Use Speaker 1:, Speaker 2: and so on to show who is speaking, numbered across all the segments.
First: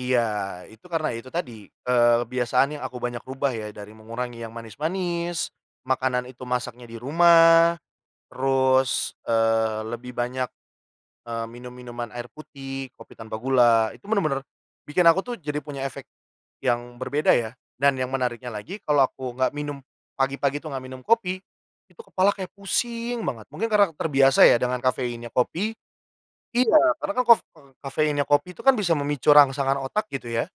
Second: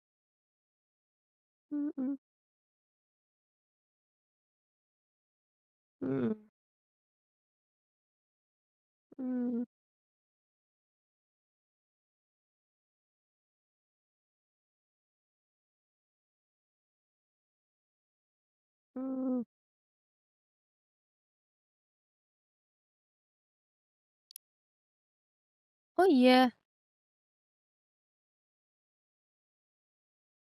Speaker 1: Iya itu karena itu tadi, eee,
Speaker 2: Mmm.
Speaker 1: kebiasaan yang aku banyak ubah ya, dari mengurangi yang manis-manis, makanan
Speaker 2: Mmm.
Speaker 1: itu masaknya di rumah, terus,
Speaker 2: Mmm.
Speaker 1: eee, lebih banyak, eee, minum-minuman air putih, kopi tanpa gula, itu bener-bener bikin aku tuh jadi punya efek yang berbeda ya. Dan yang menariknya lagi, kalau aku
Speaker 2: Mmm.
Speaker 1: nggak minum pagi-pagi itu nggak minum kopi, itu kepala kayak pusing banget. Mungkin karena terbiasa ya dengan kafeinnya kopi
Speaker 2: Oh iya?
Speaker 1: iya karena kan kof eee, kafeinnya kopi itu kan bisa memicu rangsangan otak gitu ya.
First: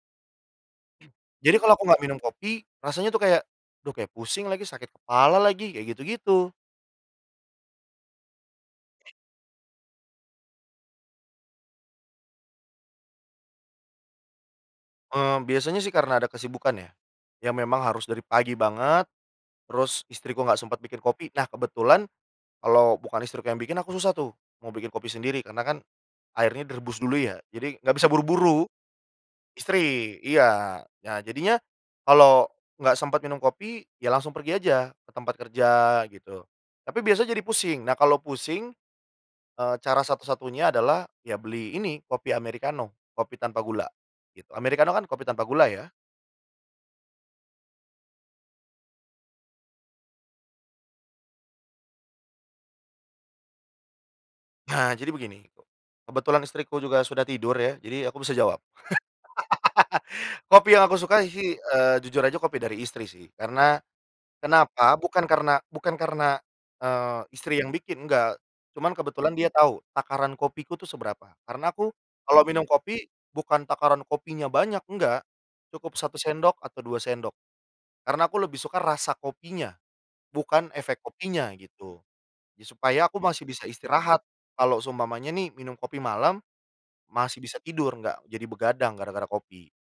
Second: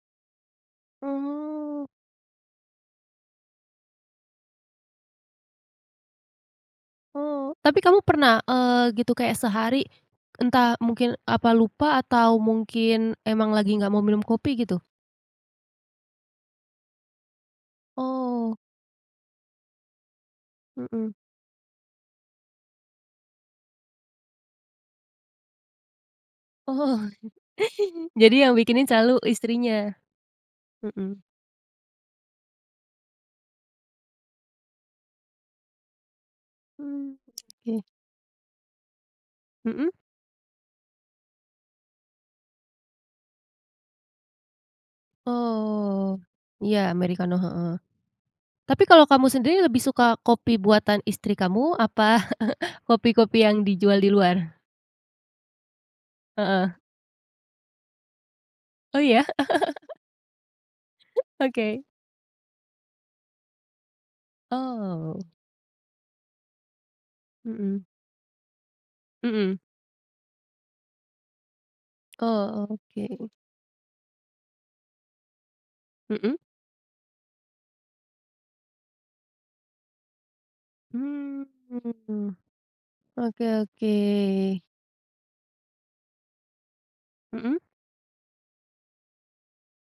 Speaker 1: Jadi kalau aku
Speaker 2: Mmm.
Speaker 1: nggak minum kopi, rasanya tuh kayak, aduh kayak pusing lagi, sakit kepala lagi, kayak gitu-gitu.
Speaker 2: Oh, tapi kamu pernah, eee, gitu kayak sehari entah mungkin apa lupa atau mungkin emang lagi nggak mau minum kopi gitu?
Speaker 1: Eee, biasanya sih karena ada kesibukan ya, yang memang harus dari
Speaker 2: Oh.
Speaker 1: pagi banget, terus istriku nggak sempet bikin
Speaker 2: Mmm.
Speaker 1: kopi, nah kebetulan kalau bukan istriku yang bikin, aku susah tuh mau bikin kopi sendiri karena kan airnya
Speaker 2: Oh.
Speaker 1: direbus dulu ya, jadi nggak bisa
Speaker 2: Jadi yang
Speaker 1: buru-buru.
Speaker 2: bikinin selalu istrinya?
Speaker 1: Istri, iya, nah
Speaker 2: Mmm.
Speaker 1: jadinya kalau nggak sempet minum kopi, ya langsung pergi aja ke tempat kerja gitu. Tapi
Speaker 2: Mmm,
Speaker 1: biasanya jadi pusing.
Speaker 2: oke.
Speaker 1: Nah kalau pusing, eee,
Speaker 2: Mmm.
Speaker 1: cara satu-satunya adalah ya beli ini kopi americano, kopi tanpa gula, gitu. Americano kan kopi tanpa gula ya.
Speaker 2: Oh. Iya americano, heeh. Tapi kalau kamu sendiri lebih suka kopi buatan istri kamu, apa kopi-kopi yang dijual di luar?
Speaker 1: Nah jadi begini, kebetulan
Speaker 2: Heeh.
Speaker 1: istriku juga sudah tidur ya, jadi aku bisa jawab.
Speaker 2: Oh iya?
Speaker 1: Kopi yang aku sukai sih,
Speaker 2: Oke.
Speaker 1: eee, jujur aja kopi dari istri sih karena kenapa,
Speaker 2: Oh.
Speaker 1: bukan karena bukan karena, eee, istri yang
Speaker 2: Mmm.
Speaker 1: bikin, enggak. Cuman kebetulan dia
Speaker 2: Mmm.
Speaker 1: tahu takaran kopiku tuh seberapa. Karena aku, kalau minum
Speaker 2: Oh
Speaker 1: kopi
Speaker 2: oke.
Speaker 1: bukan takaran kopinya banyak, enggak. Cukup 1
Speaker 2: Mmm.
Speaker 1: sendok atau 2 sendok, karena aku lebih suka rasa kopinya, bukan efek
Speaker 2: Mmm.
Speaker 1: kopinya gitu.
Speaker 2: Mmm.
Speaker 1: Supaya aku
Speaker 2: Oke
Speaker 1: masih bisa istirahat,
Speaker 2: oke.
Speaker 1: kalau seumpamanya nih minum kopi malam, masih
Speaker 2: Mmm.
Speaker 1: bisa tidur enggak jadi begadang gara-gara kopi.